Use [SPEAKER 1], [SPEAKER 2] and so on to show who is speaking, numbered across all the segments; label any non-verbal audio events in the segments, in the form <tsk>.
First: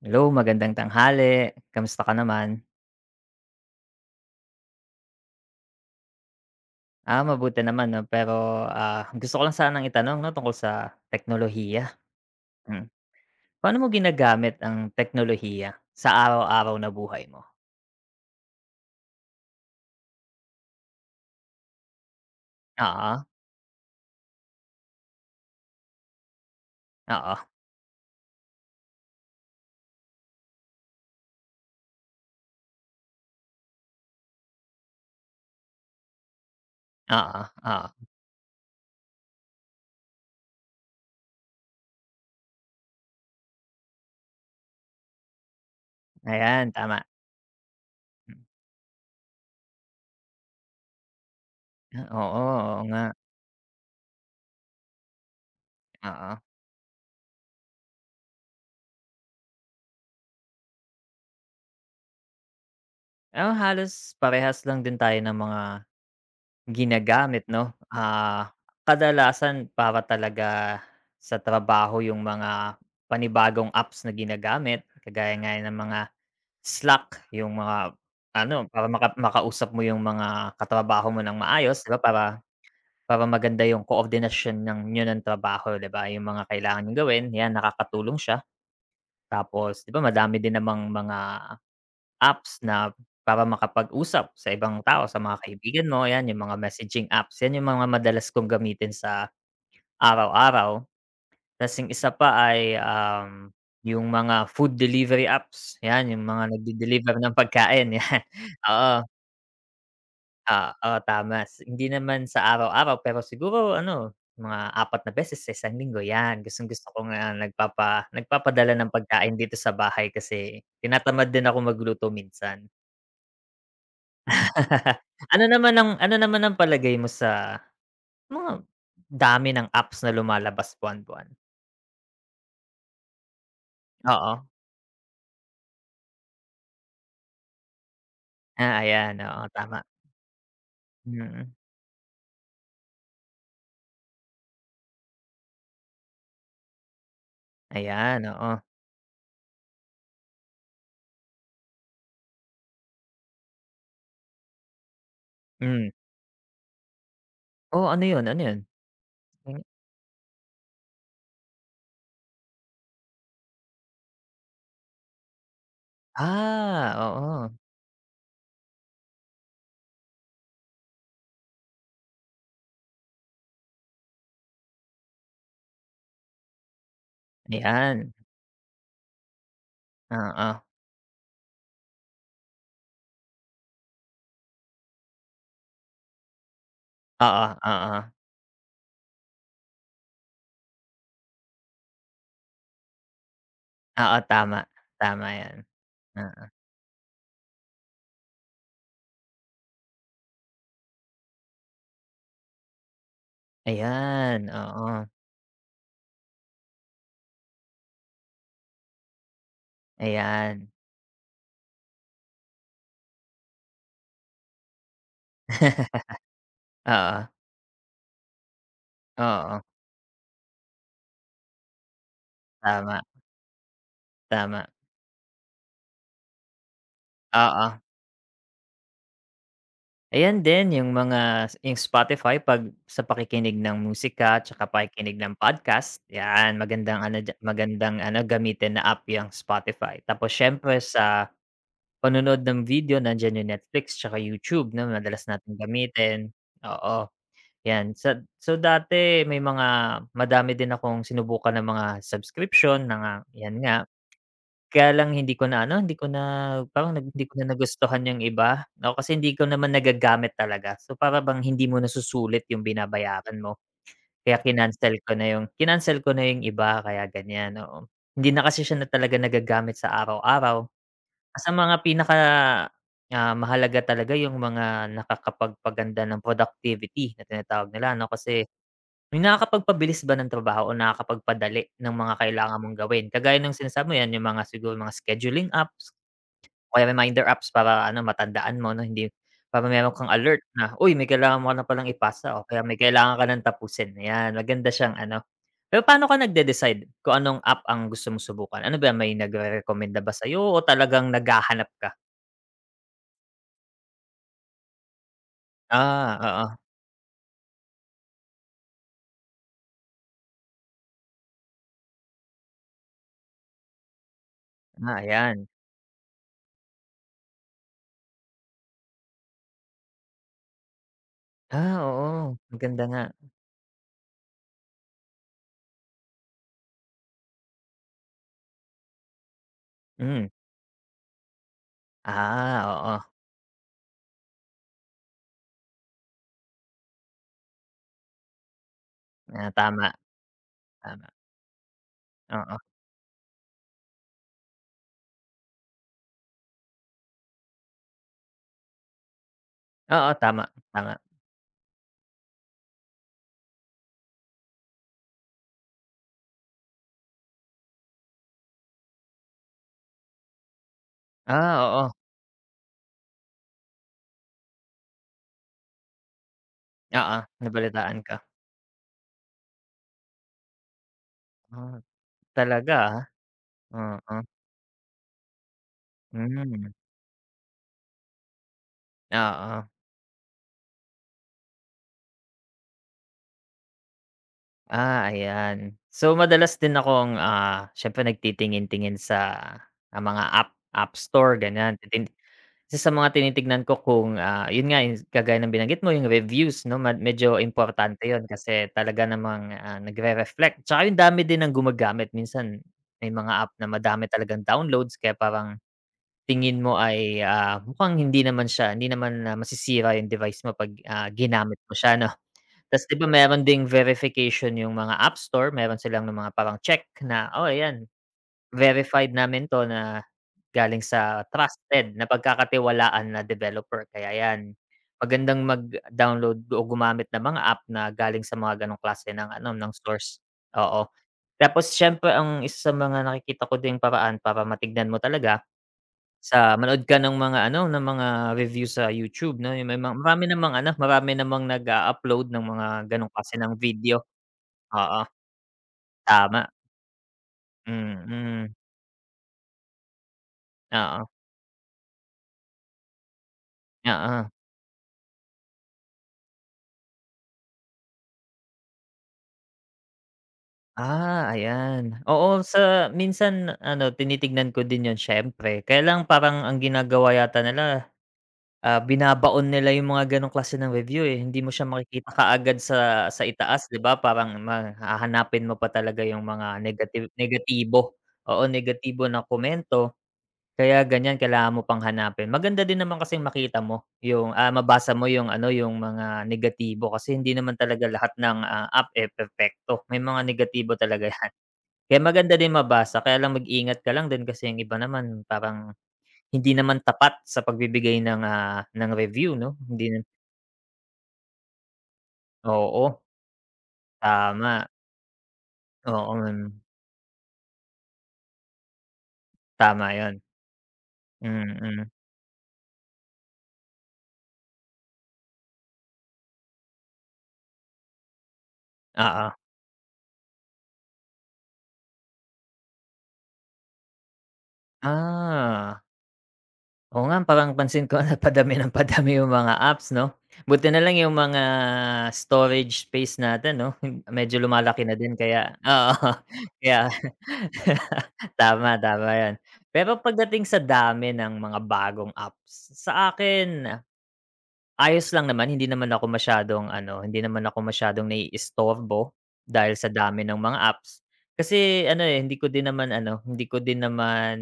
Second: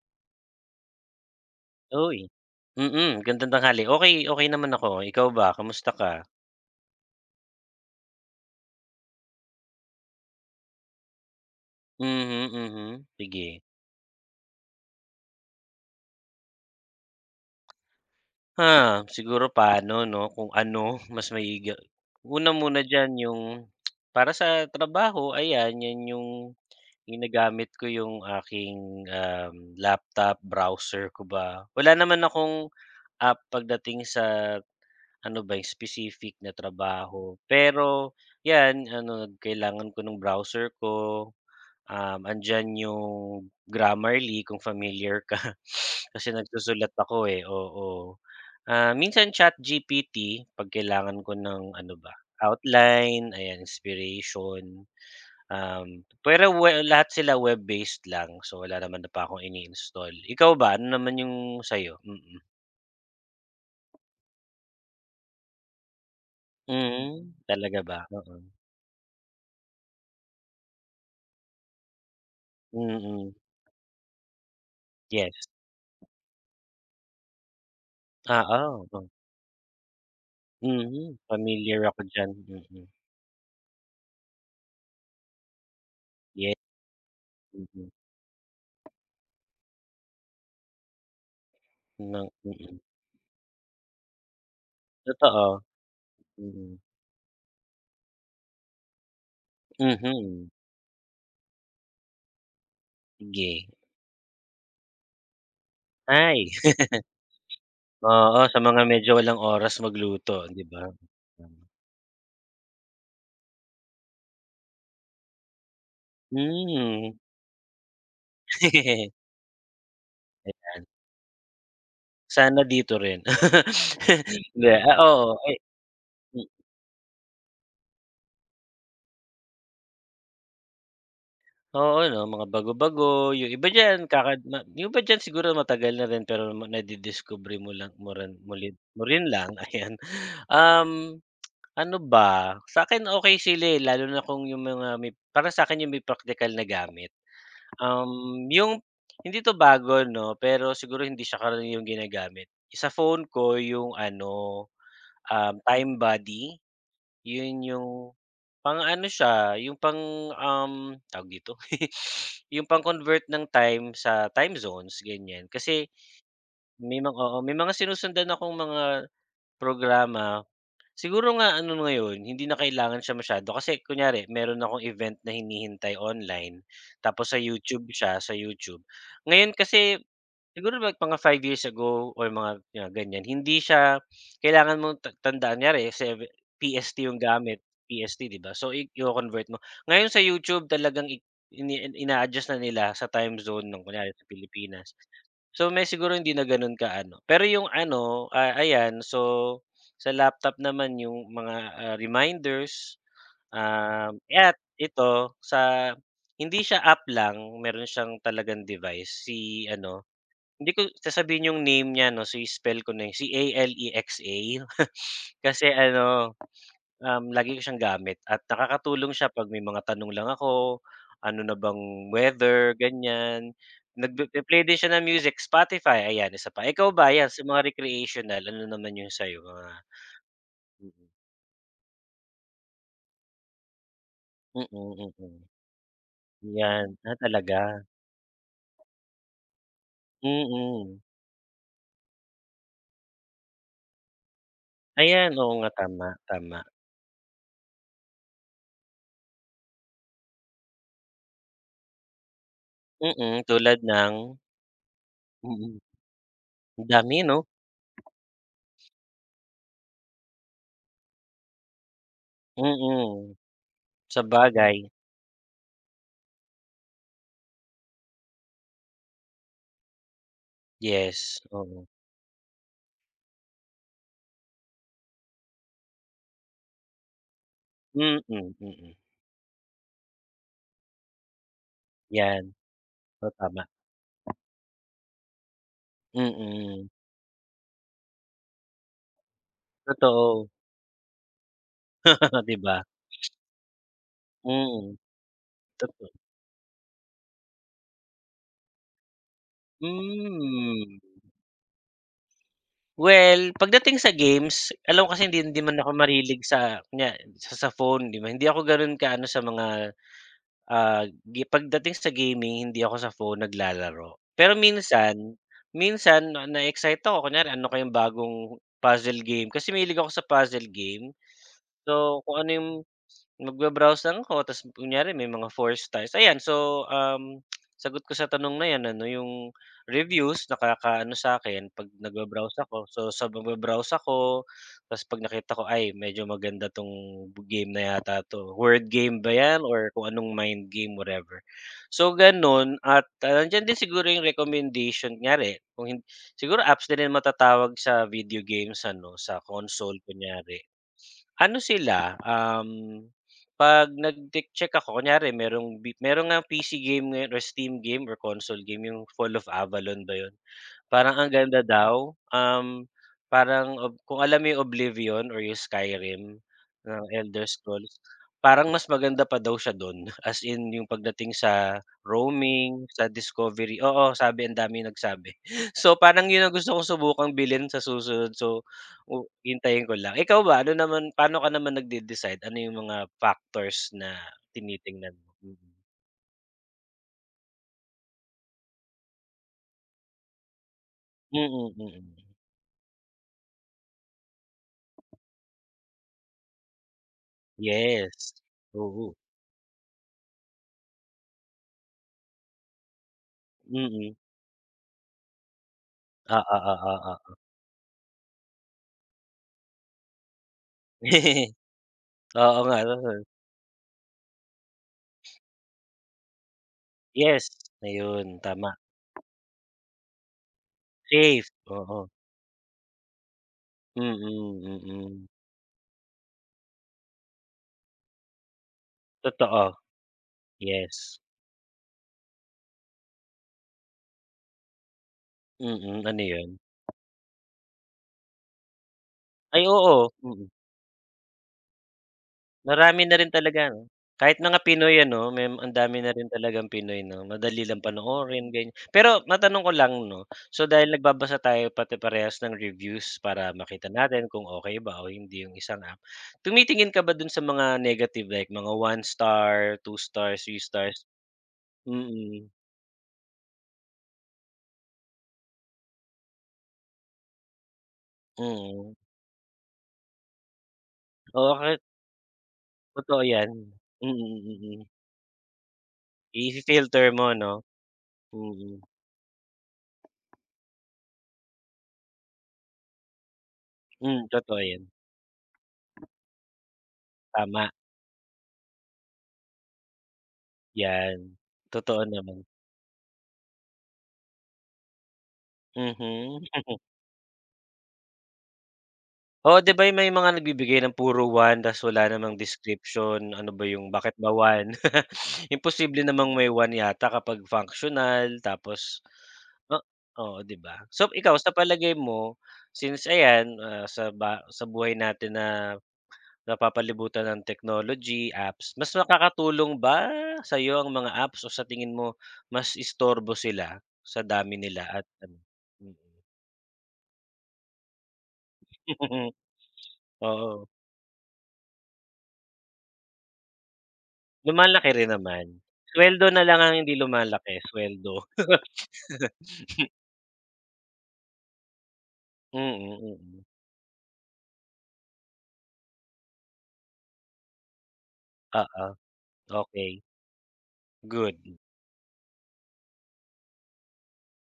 [SPEAKER 1] Hello, magandang tanghali, kamusta ka
[SPEAKER 2] Uy,
[SPEAKER 1] naman?
[SPEAKER 2] mm, gandang tanghali, okey, okey naman ako ikaw ba, kumusta ka
[SPEAKER 1] Ah, mabuti naman, 'no pero, ah, gusto ko lang sanang itanong, 'no, tungkol sa teknolohiya.
[SPEAKER 2] Mm,
[SPEAKER 1] Mm,
[SPEAKER 2] mhm, sige.
[SPEAKER 1] paano mo ginagamit ang teknolohiya sa araw-araw na buhay mo?
[SPEAKER 2] Ah, siguro paano, 'no, kung ano, mas maigi una muna diyan
[SPEAKER 1] Oo.
[SPEAKER 2] yung para sa trabaho ayan, yan yung
[SPEAKER 1] Oo.
[SPEAKER 2] ginagamit ko yung aking, um, laptop, browser ko ba, wala naman akong, ah, pagdating sa ano ba specific na trabaho
[SPEAKER 1] Oo, oo.
[SPEAKER 2] pero, 'yan, ano kailangan ko nung browser ko, um, andiyan yung Grammarly kung familiar ka. <sniffs> Kasi
[SPEAKER 1] Ayan,
[SPEAKER 2] nagsusulat
[SPEAKER 1] tama.
[SPEAKER 2] ako eh, oo. Ah, minsan ChatGPT, 'pag kailangan ko ng ano
[SPEAKER 1] Ah,
[SPEAKER 2] ba,
[SPEAKER 1] oo, oo nga.
[SPEAKER 2] outline ayan inspiration. Um,
[SPEAKER 1] Oo.
[SPEAKER 2] pero well lahat sila web-based lang, so, wala naman na pa akong ini-install, ikaw ba ano naman yung sa 'yo? Mm.
[SPEAKER 1] Ah, halos parehas lang din tayo ng mga
[SPEAKER 2] Hmm,
[SPEAKER 1] ginagamit 'no,
[SPEAKER 2] talaga ba?
[SPEAKER 1] ah,
[SPEAKER 2] Oo.
[SPEAKER 1] kadalasan para talaga sa trabaho yung mga
[SPEAKER 2] Mm.
[SPEAKER 1] panibagong apps na ginagamit, kagaya
[SPEAKER 2] Yes.
[SPEAKER 1] nga 'yan ng mga Slack yung mga ano,
[SPEAKER 2] Oo,
[SPEAKER 1] para
[SPEAKER 2] oh.
[SPEAKER 1] makap makausap mo yung mga katrabaho
[SPEAKER 2] Mhm,
[SPEAKER 1] mo ng
[SPEAKER 2] pamilyar
[SPEAKER 1] maayos 'di ba
[SPEAKER 2] ako
[SPEAKER 1] para
[SPEAKER 2] d'yan, mm.
[SPEAKER 1] para maganda yung koordinasyon ng niyo ng trabaho 'di ba, yung mga
[SPEAKER 2] Ye
[SPEAKER 1] kailangan niyong gawin, 'yan
[SPEAKER 2] mm.
[SPEAKER 1] nakakatulong siya. Tapos 'di ba madami din namang mga
[SPEAKER 2] Nang
[SPEAKER 1] apps
[SPEAKER 2] mm.
[SPEAKER 1] na para makapag-usap sa ibang tao sa mga
[SPEAKER 2] Totoo,
[SPEAKER 1] kaibigan mo, 'yan yung mga
[SPEAKER 2] mm.
[SPEAKER 1] messaging apps, 'yan yung mga madalas kong gamitin sa
[SPEAKER 2] Mhm.
[SPEAKER 1] araw-araw. 'Tapos yung isa pa ay, um
[SPEAKER 2] Ge.
[SPEAKER 1] yung mga food delivery apps, 'yan yung
[SPEAKER 2] Ay,
[SPEAKER 1] mga nag-de-deliver ng
[SPEAKER 2] <chuckles>
[SPEAKER 1] pagkain 'yan,
[SPEAKER 2] oo, sa mga
[SPEAKER 1] oo.
[SPEAKER 2] medyo walang oras magluto ,'di
[SPEAKER 1] Ah,
[SPEAKER 2] ba?
[SPEAKER 1] oh, tama hindi naman sa araw-araw pero siguro ano, mga 4 na beses sa 1 linggo 'yan, gustong-gusto ko
[SPEAKER 2] Mhm.
[SPEAKER 1] nga nagpapa nagpapadala ng
[SPEAKER 2] <chuckles>
[SPEAKER 1] pagkain dito sa bahay kasi
[SPEAKER 2] Ayan.
[SPEAKER 1] tinatamad din akong magluto
[SPEAKER 2] Sana
[SPEAKER 1] minsan.
[SPEAKER 2] dito rin, <laughs> hindi, ah,
[SPEAKER 1] <chuckles>
[SPEAKER 2] oo,
[SPEAKER 1] Ano
[SPEAKER 2] ay
[SPEAKER 1] naman ang ano naman ang palagay mo sa mga dami ng apps na lumalabas buwan-buwan?
[SPEAKER 2] Oo 'no, mga bago-bago, yung iba diyan kakad
[SPEAKER 1] Oo.
[SPEAKER 2] na yung iba diyan siguro matagal na rin pero ma nadidiskubre mo lang, mo ran mo lin
[SPEAKER 1] Ah,
[SPEAKER 2] mo
[SPEAKER 1] ayan,
[SPEAKER 2] rin
[SPEAKER 1] oo
[SPEAKER 2] lang,
[SPEAKER 1] tama.
[SPEAKER 2] ayan. Um, <tsk>
[SPEAKER 1] Mm.
[SPEAKER 2] ano ba? Sa akin okey sila eh, lalo na kung 'yong mga may parang sa akin 'yong may praktikal na gamit.
[SPEAKER 1] Ayan,
[SPEAKER 2] Um,
[SPEAKER 1] oo.
[SPEAKER 2] 'yong hindi 'to bago 'no, pero siguro hindi siya karaniwang ginagamit. Sa phone ko 'yong ano, um,
[SPEAKER 1] Hmm.
[SPEAKER 2] Time Buddy. Yun
[SPEAKER 1] Oh,
[SPEAKER 2] 'yong
[SPEAKER 1] ano yun, ano yun?
[SPEAKER 2] pang ano siya
[SPEAKER 1] Hmm
[SPEAKER 2] yung pang, um, tawag dito <giggles> yung pang-convert ng time sa time zones ganyan. Kasi
[SPEAKER 1] Ah,
[SPEAKER 2] may mga oo,
[SPEAKER 1] oo.
[SPEAKER 2] may mga sinusundan akong mga programa, siguro nga ano ngayon hindi na kailangan siya masyado kasi kunyari, meron akong event na hinihintay online tapos sa YouTube
[SPEAKER 1] Ayan.
[SPEAKER 2] siya, sa YouTube. Ngayon kasi
[SPEAKER 1] Oo.
[SPEAKER 2] siguro like mga 5 years ago, or mga 'yan ganyan, hindi siya kailangan mong ta tandaan, kunyari sa PST yung
[SPEAKER 1] Oo,
[SPEAKER 2] gamit,
[SPEAKER 1] oo.
[SPEAKER 2] PST 'di ba, so iko-convert mo. Ngayon sa YouTube talagang i ini ina-adjust na nila sa time zone ng kunyari
[SPEAKER 1] Oo
[SPEAKER 2] sa
[SPEAKER 1] tama,
[SPEAKER 2] Pilipinas.
[SPEAKER 1] tama 'yan.
[SPEAKER 2] So may siguro hindi na
[SPEAKER 1] Oo.
[SPEAKER 2] gano'n kaano, pero yung ano, ah, ayan so sa laptop naman yung mga, ah, reminders, ah,
[SPEAKER 1] Ayan,
[SPEAKER 2] at
[SPEAKER 1] oo.
[SPEAKER 2] ito sa hindi siya app lang meron siyang talagang device si ano,
[SPEAKER 1] Ayan.
[SPEAKER 2] hindi ko sasabihin yung name niya ano si-spell ko na si A-L-E-X-A. <chuckles> Kasi ano,
[SPEAKER 1] <chuckles> Oo.
[SPEAKER 2] um lagi ko siyang gamit at nakakatulong siya 'pag
[SPEAKER 1] Oo.
[SPEAKER 2] may mga tanong lang ako, ano na bang weather
[SPEAKER 1] Tama.
[SPEAKER 2] ganyan, nagpipi-play
[SPEAKER 1] Tama.
[SPEAKER 2] din siya ng music Spotify ayan, isa pa. Ikaw ba 'yan sa mga
[SPEAKER 1] Oo.
[SPEAKER 2] recreational ano naman yung sa iyo mga
[SPEAKER 1] Ayan din yung
[SPEAKER 2] mm.
[SPEAKER 1] mga, si yung Spotify 'pag sa pakikinig ng musika, 'tsaka
[SPEAKER 2] Mm,
[SPEAKER 1] pakikinig ng
[SPEAKER 2] mm,
[SPEAKER 1] podcast, 'yan
[SPEAKER 2] 'yan,
[SPEAKER 1] magandang
[SPEAKER 2] ah,
[SPEAKER 1] ano diya
[SPEAKER 2] talaga?
[SPEAKER 1] magandang ano gamitin na app 'yang Spotify. Tapos siyempre
[SPEAKER 2] Mm.
[SPEAKER 1] sa panonood ng video, nandiyan yung Netflix tsaka YouTube 'no, madalas
[SPEAKER 2] Ayan oo
[SPEAKER 1] nating
[SPEAKER 2] nga, tama,
[SPEAKER 1] gamitin,
[SPEAKER 2] tama.
[SPEAKER 1] oo. 'Yan sad so, dati may mga madami din akong sinubukan na mga subscription na nga
[SPEAKER 2] Mm,
[SPEAKER 1] 'yan nga,
[SPEAKER 2] tulad ng?
[SPEAKER 1] kaya lang hindi ko na
[SPEAKER 2] Mm,
[SPEAKER 1] ano, hindi ko na,
[SPEAKER 2] ang
[SPEAKER 1] parang nag
[SPEAKER 2] dami
[SPEAKER 1] hindi
[SPEAKER 2] 'no.
[SPEAKER 1] ko na nagustuhan yung iba. Oo, kasi hindi ko naman nagagamit talaga, so para bang hindi mo nasusulit yung
[SPEAKER 2] Mm,
[SPEAKER 1] binabayaran mo, kaya
[SPEAKER 2] sabagay.
[SPEAKER 1] kinancel ko na yung kinancel ko na yung iba kaya ganyan, oo. Hindi na kasi siya na talaga nagagamit sa araw-araw.
[SPEAKER 2] Yes,
[SPEAKER 1] Sa mga
[SPEAKER 2] oo.
[SPEAKER 1] pinaka, ah, mahalaga talaga yung mga nakakapagpaganda ng productivity na tinatawag nila ano,
[SPEAKER 2] Mm,
[SPEAKER 1] kasi
[SPEAKER 2] mm.
[SPEAKER 1] yung nakakapagpabilis ba ng trabaho o nakakapagpadali ng mga
[SPEAKER 2] 'Yan,
[SPEAKER 1] kailangan mong gawin,
[SPEAKER 2] oh
[SPEAKER 1] kagaya ng
[SPEAKER 2] tama.
[SPEAKER 1] sinasabi mo 'yan yung mga siguro mga scheduling apps, o kaya
[SPEAKER 2] Mm.
[SPEAKER 1] reminder apps para ano matandaan mo 'no hindi para meron kang alert
[SPEAKER 2] Totoo.
[SPEAKER 1] na, "Uy may kailangan mo na palang ipasa, o
[SPEAKER 2] <chuckles> 'Di
[SPEAKER 1] kaya may
[SPEAKER 2] ba?
[SPEAKER 1] kailangan ka ng tapusin." Ayan, maganda siyang
[SPEAKER 2] Mhm,
[SPEAKER 1] ano. Pero paano
[SPEAKER 2] tot
[SPEAKER 1] ka nag-de-decide kung anong app ang gusto mong subukan? Ano ba 'yan may nagrerekomenda ba sayo o
[SPEAKER 2] Hmm.
[SPEAKER 1] talagang naghahanap ka?
[SPEAKER 2] Well, pagdating sa games alam mo kasi hindi hindi man ako
[SPEAKER 1] Ah,
[SPEAKER 2] mahilig
[SPEAKER 1] oo.
[SPEAKER 2] sa kunya sa sa phone 'di ba? Hindi ako ganon ka-ano sa mga, ah, gi pagdating sa gaming hindi ako sa phone naglalaro. Pero
[SPEAKER 1] Ah,
[SPEAKER 2] minsan
[SPEAKER 1] ayan.
[SPEAKER 2] minsan 'no na-eexcite akon kunyari ano kayong bagong puzzle game, kasi mahilig ako sa puzzle game.
[SPEAKER 1] Ah,
[SPEAKER 2] So,
[SPEAKER 1] oo,
[SPEAKER 2] kung ano yung
[SPEAKER 1] maganda nga.
[SPEAKER 2] mag-ba-browse lang ako 'tas kunyari may mga 4 stars ayan, so, um sagot ko sa tanong na yan anon yung
[SPEAKER 1] Hmm.
[SPEAKER 2] reviews nakakaano sa 'kin 'pag nag-ba-browse
[SPEAKER 1] Ah,
[SPEAKER 2] ako,
[SPEAKER 1] oo.
[SPEAKER 2] so sa mag-ba-browse ako tapos 'pag nakita ko, "Ay medyo maganda 'tong game na yata 'to." Word game ba
[SPEAKER 1] Ah,
[SPEAKER 2] yan,
[SPEAKER 1] tama.
[SPEAKER 2] or kung anong mind game,
[SPEAKER 1] Tama.
[SPEAKER 2] whatever. So
[SPEAKER 1] Oo.
[SPEAKER 2] gano'n at, ah, nandiyan din siguro yung recommendation, kunyari kung hin siguro apps na rin matatawag sa video games ano, sa console
[SPEAKER 1] Oo, tama,
[SPEAKER 2] kunyari.
[SPEAKER 1] tama.
[SPEAKER 2] Ano sila, um 'pag nag-ti-check ako, kunyari merong bi meron ngang PC game or Steam game or console game yung Fall of Avalon ba yun? Parang ang
[SPEAKER 1] Ah,
[SPEAKER 2] ganda
[SPEAKER 1] oo.
[SPEAKER 2] daw, um, parang ob kung alam mo yung Oblivion or yung Skyrim ng
[SPEAKER 1] Oo,
[SPEAKER 2] Elder Scrolls,
[SPEAKER 1] nabalitaan ko.
[SPEAKER 2] parang mas maganda pa daw siya dun, as in yung pagdating
[SPEAKER 1] Ah,
[SPEAKER 2] sa
[SPEAKER 1] talaga
[SPEAKER 2] roaming,
[SPEAKER 1] ah,
[SPEAKER 2] sa discovery, oo,
[SPEAKER 1] oo.
[SPEAKER 2] sabi ang daming nagsabi. So parang yun ang
[SPEAKER 1] Hmm.
[SPEAKER 2] gusto kong subukang bilhin sa susunod so oh
[SPEAKER 1] Oo.
[SPEAKER 2] hintayin ko lang. Ikaw ba ano naman paano ka naman nag-de-decide, ano yung mga factors na
[SPEAKER 1] Ah,
[SPEAKER 2] tinitingnan, mm?
[SPEAKER 1] ayan. So, madalas din akong, ah, siyempre nagtitingin tingin sa, ah, mga app App Store
[SPEAKER 2] Mm,
[SPEAKER 1] ganyan titing
[SPEAKER 2] mm.
[SPEAKER 1] isa mga tinitingnan ko kung, ah, yun nga kagaya ng binanggit mo yung reviews 'no, mad medyo importante yun
[SPEAKER 2] Yes,
[SPEAKER 1] kasi talaga
[SPEAKER 2] oo.
[SPEAKER 1] namang, ah, nag-re-reflect. 'Tsaka yung dami din ng gumagamit minsan may mga app na madami
[SPEAKER 2] Mm.
[SPEAKER 1] talagang downloads kaya parang
[SPEAKER 2] Oo,
[SPEAKER 1] tingin mo
[SPEAKER 2] oo,
[SPEAKER 1] ay,
[SPEAKER 2] oo.
[SPEAKER 1] ah, mukhang hindi naman siya hindi naman masisira yung device mo 'pag, ah,
[SPEAKER 2] <chuckles>
[SPEAKER 1] ginamit mo siya 'no.
[SPEAKER 2] Oo nga
[SPEAKER 1] 'Tas 'di ba
[SPEAKER 2] naman.
[SPEAKER 1] meron ding verification yung mga app store, meron silang nung mga parang check na
[SPEAKER 2] Yes,
[SPEAKER 1] oo ayan
[SPEAKER 2] ayun tama.
[SPEAKER 1] verified namin 'to na galing sa
[SPEAKER 2] Safe,
[SPEAKER 1] trusted
[SPEAKER 2] oo.
[SPEAKER 1] napagkakatiwalaan na developer kaya 'yan
[SPEAKER 2] Mm, mm.
[SPEAKER 1] magandang mag-download o gumamit ng mga app na galing sa mga ganong klase ng ano, ng
[SPEAKER 2] Totoo,
[SPEAKER 1] stores, oo.
[SPEAKER 2] yes.
[SPEAKER 1] Tapos siyempre ang isa sa mga nakikita ko din paraan para matignan mo talaga
[SPEAKER 2] Mm, ano yun?
[SPEAKER 1] sa manood ka ng mga ano, ng mga review sa YouTube 'no,
[SPEAKER 2] Ay
[SPEAKER 1] yung may mga
[SPEAKER 2] oo,
[SPEAKER 1] marami
[SPEAKER 2] mm.
[SPEAKER 1] namang ano, marami namang nag-a-upload ng mga
[SPEAKER 2] Marami
[SPEAKER 1] ganong
[SPEAKER 2] na rin
[SPEAKER 1] klase ng
[SPEAKER 2] talagang
[SPEAKER 1] video,
[SPEAKER 2] kahit mga Pinoy
[SPEAKER 1] oo,
[SPEAKER 2] ano, may ang dami na rin
[SPEAKER 1] tama.
[SPEAKER 2] talagang Pinoy 'no, madali lang
[SPEAKER 1] Mm.
[SPEAKER 2] panoorin ganyan. Pero matanong ko lang 'no, so dahil
[SPEAKER 1] Oo.
[SPEAKER 2] nagbabasa tayo pati parehas ng reviews, para makita natin
[SPEAKER 1] Oo.
[SPEAKER 2] kung okey ba o hindi yung isang app, tumitingin ka ba dun sa mga negative, like mga 1 star, 2 stars, 3 stars?
[SPEAKER 1] Ah, ayan, oo
[SPEAKER 2] Mm.
[SPEAKER 1] sa minsan ano tinitignan ko din yun siyempre, kaya lang parang ang ginagawa yata nila, ah,
[SPEAKER 2] Mm.
[SPEAKER 1] binabaon nila yung mga ganong klase ng review eh, hindi mo
[SPEAKER 2] Oo
[SPEAKER 1] siya
[SPEAKER 2] kahit
[SPEAKER 1] makikita kaagad sa
[SPEAKER 2] Totoo
[SPEAKER 1] sa itaas
[SPEAKER 2] 'yan,
[SPEAKER 1] 'di ba
[SPEAKER 2] mm,
[SPEAKER 1] parang ma
[SPEAKER 2] mm.
[SPEAKER 1] hahanapin mo pa talaga yung mga negative
[SPEAKER 2] I-fi-filter mo ano,
[SPEAKER 1] negatibo, oo
[SPEAKER 2] mm.
[SPEAKER 1] negatibo na komento. Kaya ganyan kailangan mo pang hanapin, maganda din naman kasing makita mo
[SPEAKER 2] Hmm,
[SPEAKER 1] yung, ah,
[SPEAKER 2] totoo 'yan.
[SPEAKER 1] mabasa mo yung ano, yung mga negatibo kasi hindi naman
[SPEAKER 2] Tama.
[SPEAKER 1] talaga lahat ng, ah, app eh, perpekto, may mga negatibo talaga 'yan.
[SPEAKER 2] 'Yan,
[SPEAKER 1] Kaya
[SPEAKER 2] totoo
[SPEAKER 1] maganda
[SPEAKER 2] naman.
[SPEAKER 1] din mabasa kaya lang mag-ingat ka lang din kasi yung iba naman parang
[SPEAKER 2] Mhm.
[SPEAKER 1] hindi
[SPEAKER 2] <chuckles>
[SPEAKER 1] naman tapat sa pagbibigay ng, ah, ng review 'no,
[SPEAKER 2] Oo, 'di ba
[SPEAKER 1] hindi
[SPEAKER 2] may mga nagbibigay ng puro 1 tapos wala namang
[SPEAKER 1] Oo.
[SPEAKER 2] description, ano ba 'yong bakit ba
[SPEAKER 1] Tama.
[SPEAKER 2] 1? <laughs> Imposible
[SPEAKER 1] Oo,
[SPEAKER 2] namang may
[SPEAKER 1] hmm.
[SPEAKER 2] 1 yata kapag functional, tapos oh
[SPEAKER 1] Tama 'yon,
[SPEAKER 2] oo 'di ba. So ikaw sa
[SPEAKER 1] mm.
[SPEAKER 2] palagay mo, since ayan, ah, sa ba sa buhay natin na napapalibutan ng technology, apps, mas
[SPEAKER 1] Oo.
[SPEAKER 2] makakatulong ba sa 'yo ang mga apps, o sa tingin mo mas istorbo sila sa dami nila at ano?
[SPEAKER 1] Ah.
[SPEAKER 2] Mm.
[SPEAKER 1] Oo nga parang pansin ko na padami ng padami 'yong
[SPEAKER 2] <chuckles>
[SPEAKER 1] mga apps 'no.
[SPEAKER 2] Oo.
[SPEAKER 1] Buti nalang 'yong mga storage space natin 'no, medyo lumalaki
[SPEAKER 2] Lumalaki
[SPEAKER 1] na
[SPEAKER 2] rin
[SPEAKER 1] din kaya
[SPEAKER 2] naman.
[SPEAKER 1] oo
[SPEAKER 2] Sweldo nalang ang
[SPEAKER 1] kaya.
[SPEAKER 2] hindi lumalaki, sweldo.
[SPEAKER 1] <laughs> Tama, tama 'yon.
[SPEAKER 2] <laughs>
[SPEAKER 1] Pero pagdating sa dami ng mga bagong apps,
[SPEAKER 2] Mm, mm.
[SPEAKER 1] saakin ayos lang naman hindi naman ako masyadong ano hindi naman ako masyadong
[SPEAKER 2] Oo,
[SPEAKER 1] naiistorbo, dahil sa
[SPEAKER 2] okey.
[SPEAKER 1] dami ng mga apps.
[SPEAKER 2] Good.
[SPEAKER 1] Kasi ano eh, hindi ko din naman ano hindi ko din naman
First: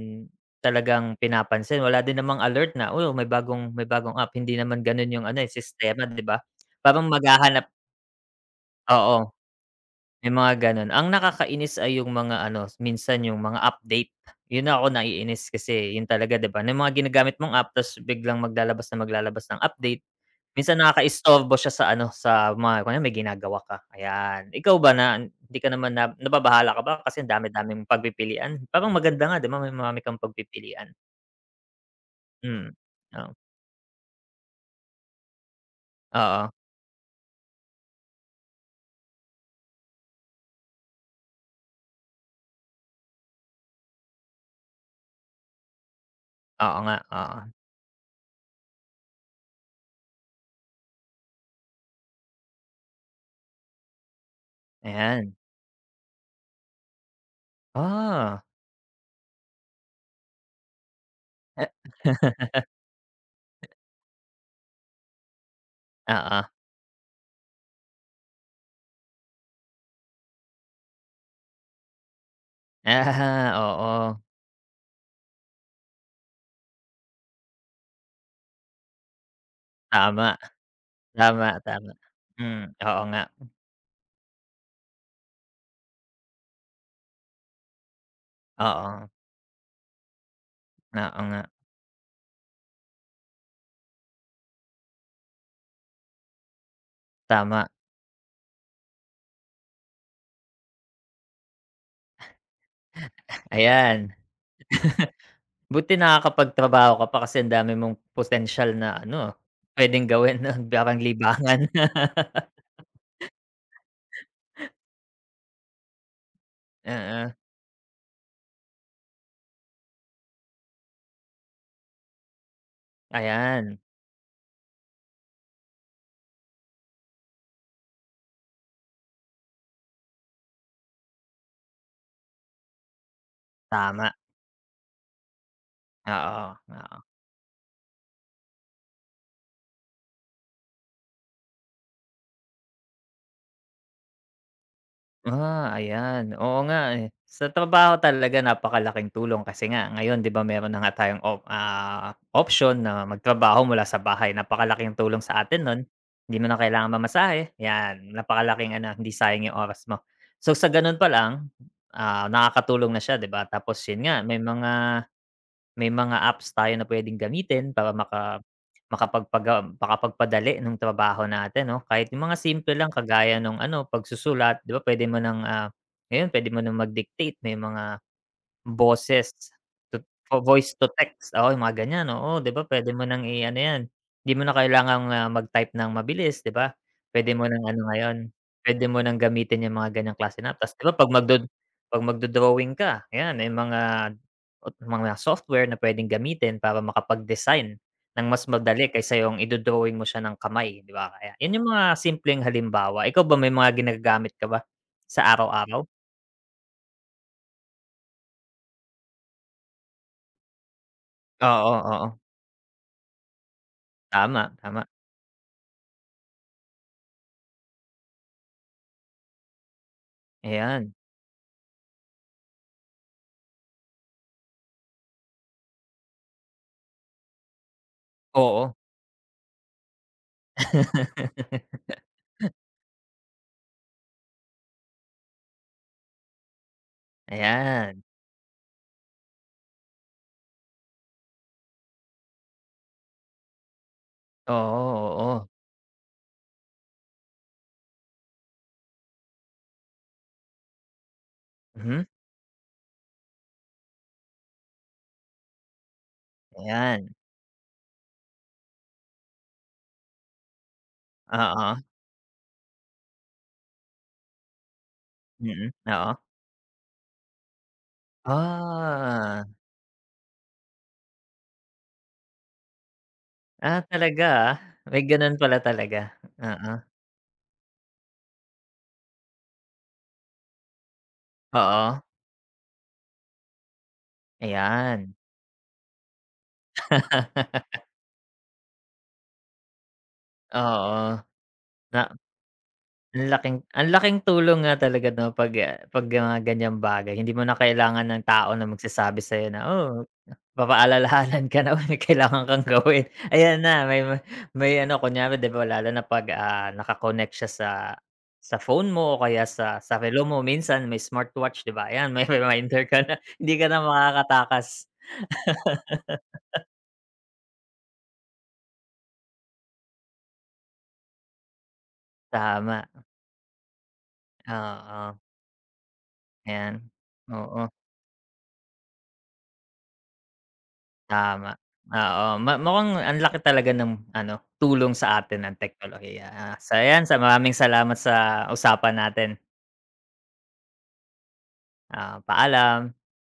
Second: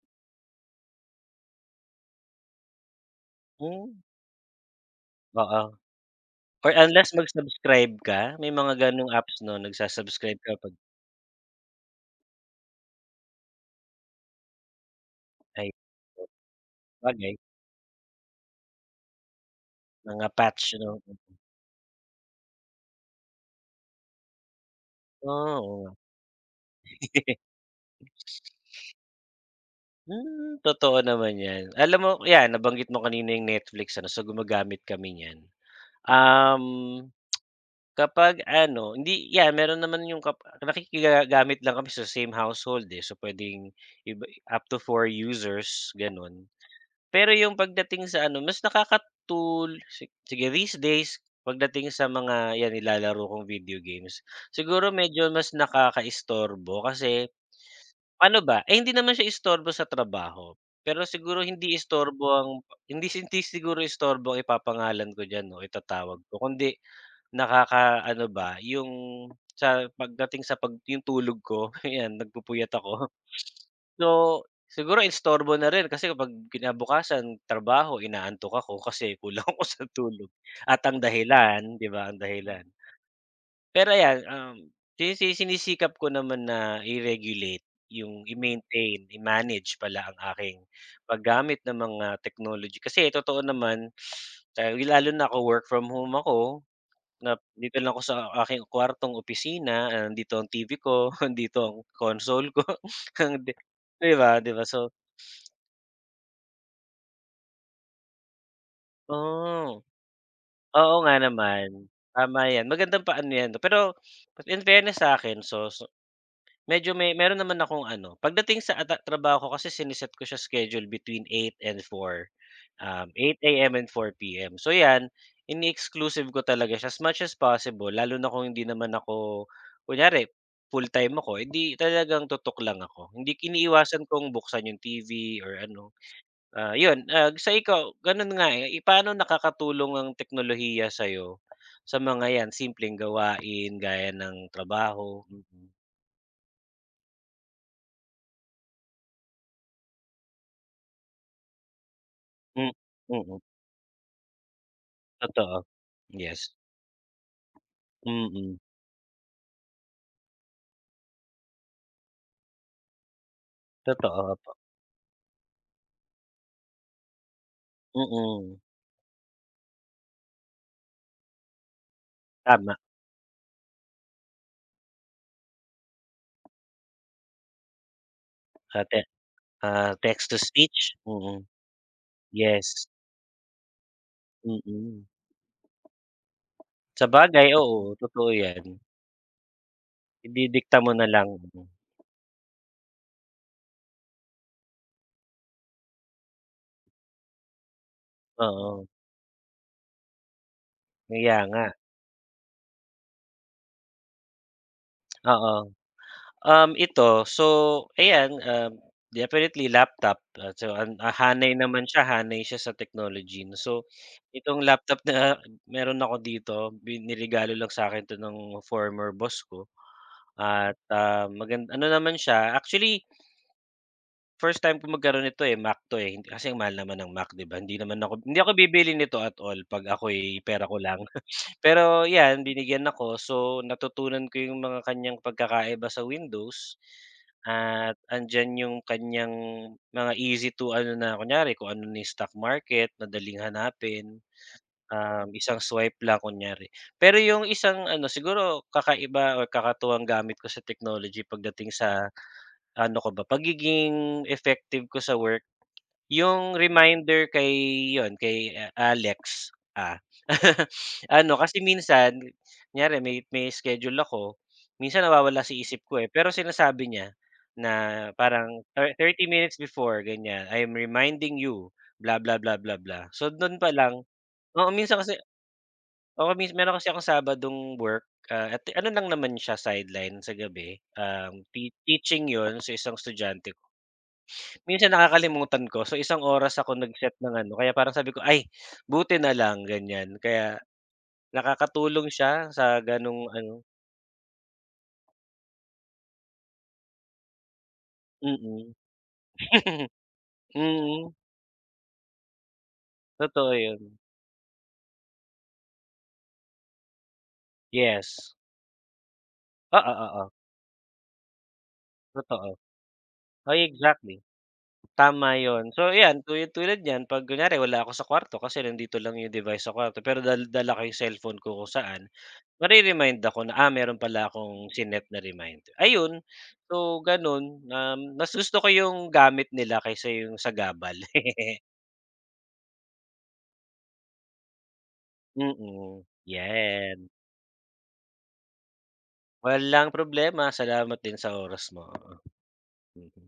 [SPEAKER 1] talagang pinapansin, wala din namang alert na, oh, may bagong may
[SPEAKER 2] Hmm.
[SPEAKER 1] bagong app, hindi naman gano'n 'yong ano eh,
[SPEAKER 2] Oo,
[SPEAKER 1] sistema 'di ba.
[SPEAKER 2] or
[SPEAKER 1] Parang
[SPEAKER 2] unless mag
[SPEAKER 1] maghahanap
[SPEAKER 2] subscribe ka, may mga gano'ng
[SPEAKER 1] Oo,
[SPEAKER 2] apps 'no
[SPEAKER 1] may
[SPEAKER 2] nagsusubscribe
[SPEAKER 1] mga
[SPEAKER 2] ka pag
[SPEAKER 1] gano'n. Ang nakakainis ay 'yong mga ano, minsan 'yong mga update, 'yon na ako naiinis
[SPEAKER 2] Ay,
[SPEAKER 1] kasi 'yon
[SPEAKER 2] oo.
[SPEAKER 1] talaga 'di ba. Kung ano 'yung mga ginagamit
[SPEAKER 2] Bagay.
[SPEAKER 1] mong app, 'tas biglang maglalabas ng maglalabas ng update.
[SPEAKER 2] Mga patch
[SPEAKER 1] Minsan
[SPEAKER 2] 'no, mm.
[SPEAKER 1] nakakaistorbo siya sa ano sa mga kunwari may ginagawa ka ayan, ikaw ba? Na hindi
[SPEAKER 2] Ah,
[SPEAKER 1] ka naman
[SPEAKER 2] oh.
[SPEAKER 1] na nababahala ka ba, kasi ang dami-daming pagpipilian. Parang
[SPEAKER 2] <laughs>
[SPEAKER 1] maganda nga 'di ba, may marami kang
[SPEAKER 2] Hmm
[SPEAKER 1] pagpipilian.
[SPEAKER 2] totoo naman 'yan. Alam mo, 'yan
[SPEAKER 1] Hmm,
[SPEAKER 2] nabanggit mo
[SPEAKER 1] oo.
[SPEAKER 2] kanina 'yong Netflix ano, so, gumagamit kami n'yan.
[SPEAKER 1] Oo.
[SPEAKER 2] Um, <tsk> kapag ano hindi yan, meron naman 'yong kap nakikiga gamit lang kami sa same household, eh, so pwedeng iba up to 4 users, ganon.
[SPEAKER 1] Oo nga,
[SPEAKER 2] Pero
[SPEAKER 1] oo.
[SPEAKER 2] 'yong pagdating sa ano, mas nakakatul si sige, these days pagdating sa mga 'yan sa mga nilalaro kong video games, siguro medyo
[SPEAKER 1] Ayan.
[SPEAKER 2] mas nakakaistorbo kasi, pa'no
[SPEAKER 1] Ah.
[SPEAKER 2] ba, eh hindi naman siya istorbo sa trabaho. Pero siguro
[SPEAKER 1] Eh.
[SPEAKER 2] hindi istorbo ang hindi hindi
[SPEAKER 1] <laughs>
[SPEAKER 2] siguro istorbo ang ipapangalan ko diyan o itatawag ko,
[SPEAKER 1] Oo.
[SPEAKER 2] kundi nakakaano ba, 'yong sa pagdating sa pag 'yong tulog ko 'yan nagpupuyat ako.
[SPEAKER 1] <chuckles>
[SPEAKER 2] So,
[SPEAKER 1] Oo.
[SPEAKER 2] siguro istorbo na rin kasi kapag kinabukasan trabaho, inaantok ako kasi kulang ako sa tulog
[SPEAKER 1] Tama,
[SPEAKER 2] at ang
[SPEAKER 1] tama,
[SPEAKER 2] dahilan 'di
[SPEAKER 1] tama,
[SPEAKER 2] ba, ang dahilan.
[SPEAKER 1] hmm, oo nga.
[SPEAKER 2] Pero ayan um, sinisi sinisikap ko naman na i-regulate 'yong i-maintain,
[SPEAKER 1] Oo.
[SPEAKER 2] i-manage pala ang aking
[SPEAKER 1] Oo nga.
[SPEAKER 2] paggamit ng mga technology, kasi totoo naman, lalo na ako, work from home ako, na
[SPEAKER 1] Tama.
[SPEAKER 2] dito lang ako sa aking kuwartong opisina, nandito ang TV ko, nandito ang console ko, <chuckles> <sniffs> ang
[SPEAKER 1] <chuckles>
[SPEAKER 2] de 'di
[SPEAKER 1] Ayan,
[SPEAKER 2] ba, 'di ba so <sniffs>
[SPEAKER 1] <chuckles> 'buti nakakapagtrabaho ka pa, kasi ang dami mong potensyal na ano
[SPEAKER 2] Oh,
[SPEAKER 1] pwedeng gawin
[SPEAKER 2] oo
[SPEAKER 1] parang
[SPEAKER 2] nga
[SPEAKER 1] libangan.
[SPEAKER 2] naman, tama 'yan magandang paano 'yan, pero in
[SPEAKER 1] <laughs>
[SPEAKER 2] fairness sa'kin, so so medyo may
[SPEAKER 1] Oo.
[SPEAKER 2] meron naman akong ano pagdating sa ah, ta trabaho ko kasi sine-set ko sa schedule between 8 and 4 um, 8AM
[SPEAKER 1] Ayan.
[SPEAKER 2] and 4PM so 'yan, ine-exclusive ko talaga siya, as much as possible, lalo na kung hindi naman ako kunyari full-time ako eh, 'di talagang tutok lang ako. Hindi iniiwasan
[SPEAKER 1] Tama.
[SPEAKER 2] kong buksan 'yong TV or ano.
[SPEAKER 1] Oo,
[SPEAKER 2] Ah,
[SPEAKER 1] oo.
[SPEAKER 2] 'yon ah, so ikaw, gano'n nga eh, eh paano nakakatulong ang teknolohiya sayo sa mga 'yan, simpleng gawain gaya ng trabaho? Mm.
[SPEAKER 1] Ah, ayan, oo nga eh. Sa trabaho talaga napakalaking tulong kasi nga ngayon, 'di ba, meron na nga tayong op ah,
[SPEAKER 2] Hmm,
[SPEAKER 1] option na
[SPEAKER 2] mm.
[SPEAKER 1] magtrabaho mula sa bahay, napakalaking tulong sa atin
[SPEAKER 2] Totoo,
[SPEAKER 1] no'n. Hindi mo
[SPEAKER 2] yes.
[SPEAKER 1] na kailangang mamasahe, yan.
[SPEAKER 2] Mm.
[SPEAKER 1] Napakalaking ano hindi sayang 'yong oras mo. So, sa gano'n palang ah, nakakatulong na siya 'di ba, tapos 'yon
[SPEAKER 2] Totoo,
[SPEAKER 1] nga, may
[SPEAKER 2] opo.
[SPEAKER 1] mga may mga apps tayo na pwedeng gamitin para maka
[SPEAKER 2] Mm.
[SPEAKER 1] makapagpagam makapagpadali ng trabaho natin 'no. Kahit 'yong mga simple
[SPEAKER 2] Tama.
[SPEAKER 1] lang, kagaya no'ng ano pagsusulat 'di ba, pwede mo ng ah, ngayon pwede mo ng mag-dictate. May mga,
[SPEAKER 2] Ah, te
[SPEAKER 1] boses
[SPEAKER 2] ah,
[SPEAKER 1] <unintelligible>
[SPEAKER 2] text to
[SPEAKER 1] o voice
[SPEAKER 2] speech,
[SPEAKER 1] to text,
[SPEAKER 2] mm,
[SPEAKER 1] oo 'yong mga ganyan, oo 'di ba,
[SPEAKER 2] yes.
[SPEAKER 1] pwede mo ng i-ano yan, hindi mo na kailangan
[SPEAKER 2] Mm.
[SPEAKER 1] ah, magtype ng mabilis, 'di ba. Pwede mo
[SPEAKER 2] Sabagay
[SPEAKER 1] ng ano
[SPEAKER 2] oo,
[SPEAKER 1] ngayon
[SPEAKER 2] totoo 'yan.
[SPEAKER 1] pwede mo nang gamitin 'yong mga ganyang klase na app, 'tas
[SPEAKER 2] Ididikta
[SPEAKER 1] 'di
[SPEAKER 2] mo
[SPEAKER 1] ba, pag mag
[SPEAKER 2] nalang.
[SPEAKER 1] do pag mag-do-drawing ka, ayan may mga mga software na pwedeng gamitin para makapag-design ng mas
[SPEAKER 2] Oo.
[SPEAKER 1] madali, kaysa 'yong i-do-drawing mo siya ng kamay 'di ba. Kaya,
[SPEAKER 2] Kaya
[SPEAKER 1] 'yon 'yong
[SPEAKER 2] nga.
[SPEAKER 1] mga simpleng halimbawa, ikaw ba may mga ginagamit ka ba sa
[SPEAKER 2] Oo.
[SPEAKER 1] araw-araw?
[SPEAKER 2] Um, ito so ayan um, definitely laptop at so ah, hanay
[SPEAKER 1] Oo,
[SPEAKER 2] naman siya,
[SPEAKER 1] oo.
[SPEAKER 2] hanay siya sa technology 'no so,
[SPEAKER 1] Tama,
[SPEAKER 2] itong
[SPEAKER 1] tama.
[SPEAKER 2] laptop na meron ako dito, bin niregalo lang sakin ito ng former boss ko at
[SPEAKER 1] Ayan.
[SPEAKER 2] ah, magan ano naman siya actually, first time ko magkaroon nito eh, Mac 'to eh, kasi mahal naman ng Mac 'di ba, hindi naman ako hindi ako
[SPEAKER 1] Oo.
[SPEAKER 2] bibili nito at all pag ako'y, pera ko lang <chuckles> <sniffs> pero 'yan
[SPEAKER 1] <laughs>
[SPEAKER 2] binigyan ako so, natutunan ko 'yong mga kanyang pagkakaiba sa Windows at
[SPEAKER 1] Ayan.
[SPEAKER 2] nandyan 'yong kanyang mga easy to ano na kunyari, kung ano na 'yung stock market madaling hanapin,
[SPEAKER 1] Oo,
[SPEAKER 2] um,
[SPEAKER 1] oo.
[SPEAKER 2] isang swipe lang kunyari. Pero 'yong isang ano siguro kakaiba o kakatuwang gamit ko sa technology pagdating
[SPEAKER 1] Mhm.
[SPEAKER 2] sa ano ka ba pagiging effective ko sa work. 'Yong
[SPEAKER 1] Ayan.
[SPEAKER 2] reminder kay 'yon, kay Alex ah, <laughs> <sniffs> ano kasi
[SPEAKER 1] Oo.
[SPEAKER 2] minsan, kunyari may may schedule ako, minsan nawawala sa
[SPEAKER 1] Mm,
[SPEAKER 2] isip ko eh,
[SPEAKER 1] oo.
[SPEAKER 2] pero sinasabi niya na parang, 30
[SPEAKER 1] Ah.
[SPEAKER 2] minutes before ganyan, I'm reminding you blah, blah, blah, blah, blah, so do'n pa
[SPEAKER 1] Ah,
[SPEAKER 2] lang
[SPEAKER 1] talaga ah,
[SPEAKER 2] oo minsan
[SPEAKER 1] may
[SPEAKER 2] kasi
[SPEAKER 1] gano'n pala talaga.
[SPEAKER 2] oo mins meron
[SPEAKER 1] Oo.
[SPEAKER 2] kasi akong Sabadong work ah, at ano lang naman siya sideline sa gabi, um, tea
[SPEAKER 1] Oo.
[SPEAKER 2] teaching 'yon sa isang estudyante ko. <sniffs> Minsan
[SPEAKER 1] Ayan.
[SPEAKER 2] nakakalimutan ko so, isang oras ako nag set ng ano, kaya
[SPEAKER 1] <laughs>
[SPEAKER 2] parang sabi ko ay, buti nalang ganyan kaya,
[SPEAKER 1] Oo, na
[SPEAKER 2] nakakatulong siya sa
[SPEAKER 1] ang
[SPEAKER 2] gano'ng
[SPEAKER 1] laking
[SPEAKER 2] ano
[SPEAKER 1] ang laking tulong nga talaga 'no pag ah, pag mga ganyang bagay. Hindi mo na kailangan ng tao na
[SPEAKER 2] Mm.
[SPEAKER 1] magsasabi sayo na,
[SPEAKER 2] <chuckles>
[SPEAKER 1] oh,
[SPEAKER 2] Mhm.
[SPEAKER 1] papaalalahanan ka na may kailangan kang gawin,
[SPEAKER 2] Totoo
[SPEAKER 1] ayan na,
[SPEAKER 2] 'yon.
[SPEAKER 1] may may ano kunyare 'di ba, lalo na pag ah, naka-connect siya sa
[SPEAKER 2] Yes.
[SPEAKER 1] sa phone mo o kaya sa
[SPEAKER 2] Oo,
[SPEAKER 1] sa relo
[SPEAKER 2] oo.
[SPEAKER 1] mo minsan, may smartwatch 'di ba, ayan, may
[SPEAKER 2] Totoo,
[SPEAKER 1] reminder ka na hindi
[SPEAKER 2] ay,
[SPEAKER 1] ka na
[SPEAKER 2] exactly.
[SPEAKER 1] makakatakas.
[SPEAKER 2] Tama 'yon so, 'yan tul
[SPEAKER 1] <laughs>
[SPEAKER 2] tulad niyan 'pag kunyari wala ako sa kuwarto kasi nandito lang 'yong device sa kuwarto pero dal dala ko 'yong cellphone ko kung saan,
[SPEAKER 1] Tama.
[SPEAKER 2] ma-re-remind ako na ah, meron pala akong sinet na
[SPEAKER 1] Oo.
[SPEAKER 2] reminder. Ayon,
[SPEAKER 1] Ayan,
[SPEAKER 2] so, gano'n,
[SPEAKER 1] oo.
[SPEAKER 2] um, mas gusto ko 'yong gamit nila kaysa 'yong sagabal.
[SPEAKER 1] Tama
[SPEAKER 2] <laughs>
[SPEAKER 1] oo, ma mukhang ang laki talaga ng ano, tulong sa atin ng
[SPEAKER 2] Mhm,
[SPEAKER 1] teknolohiya ah, so, 'yan
[SPEAKER 2] 'yan.
[SPEAKER 1] sa maraming salamat sa usapan natin.
[SPEAKER 2] Walang problema, salamat din sa oras mo, oo.
[SPEAKER 1] Ah, paalam.
[SPEAKER 2] Mm.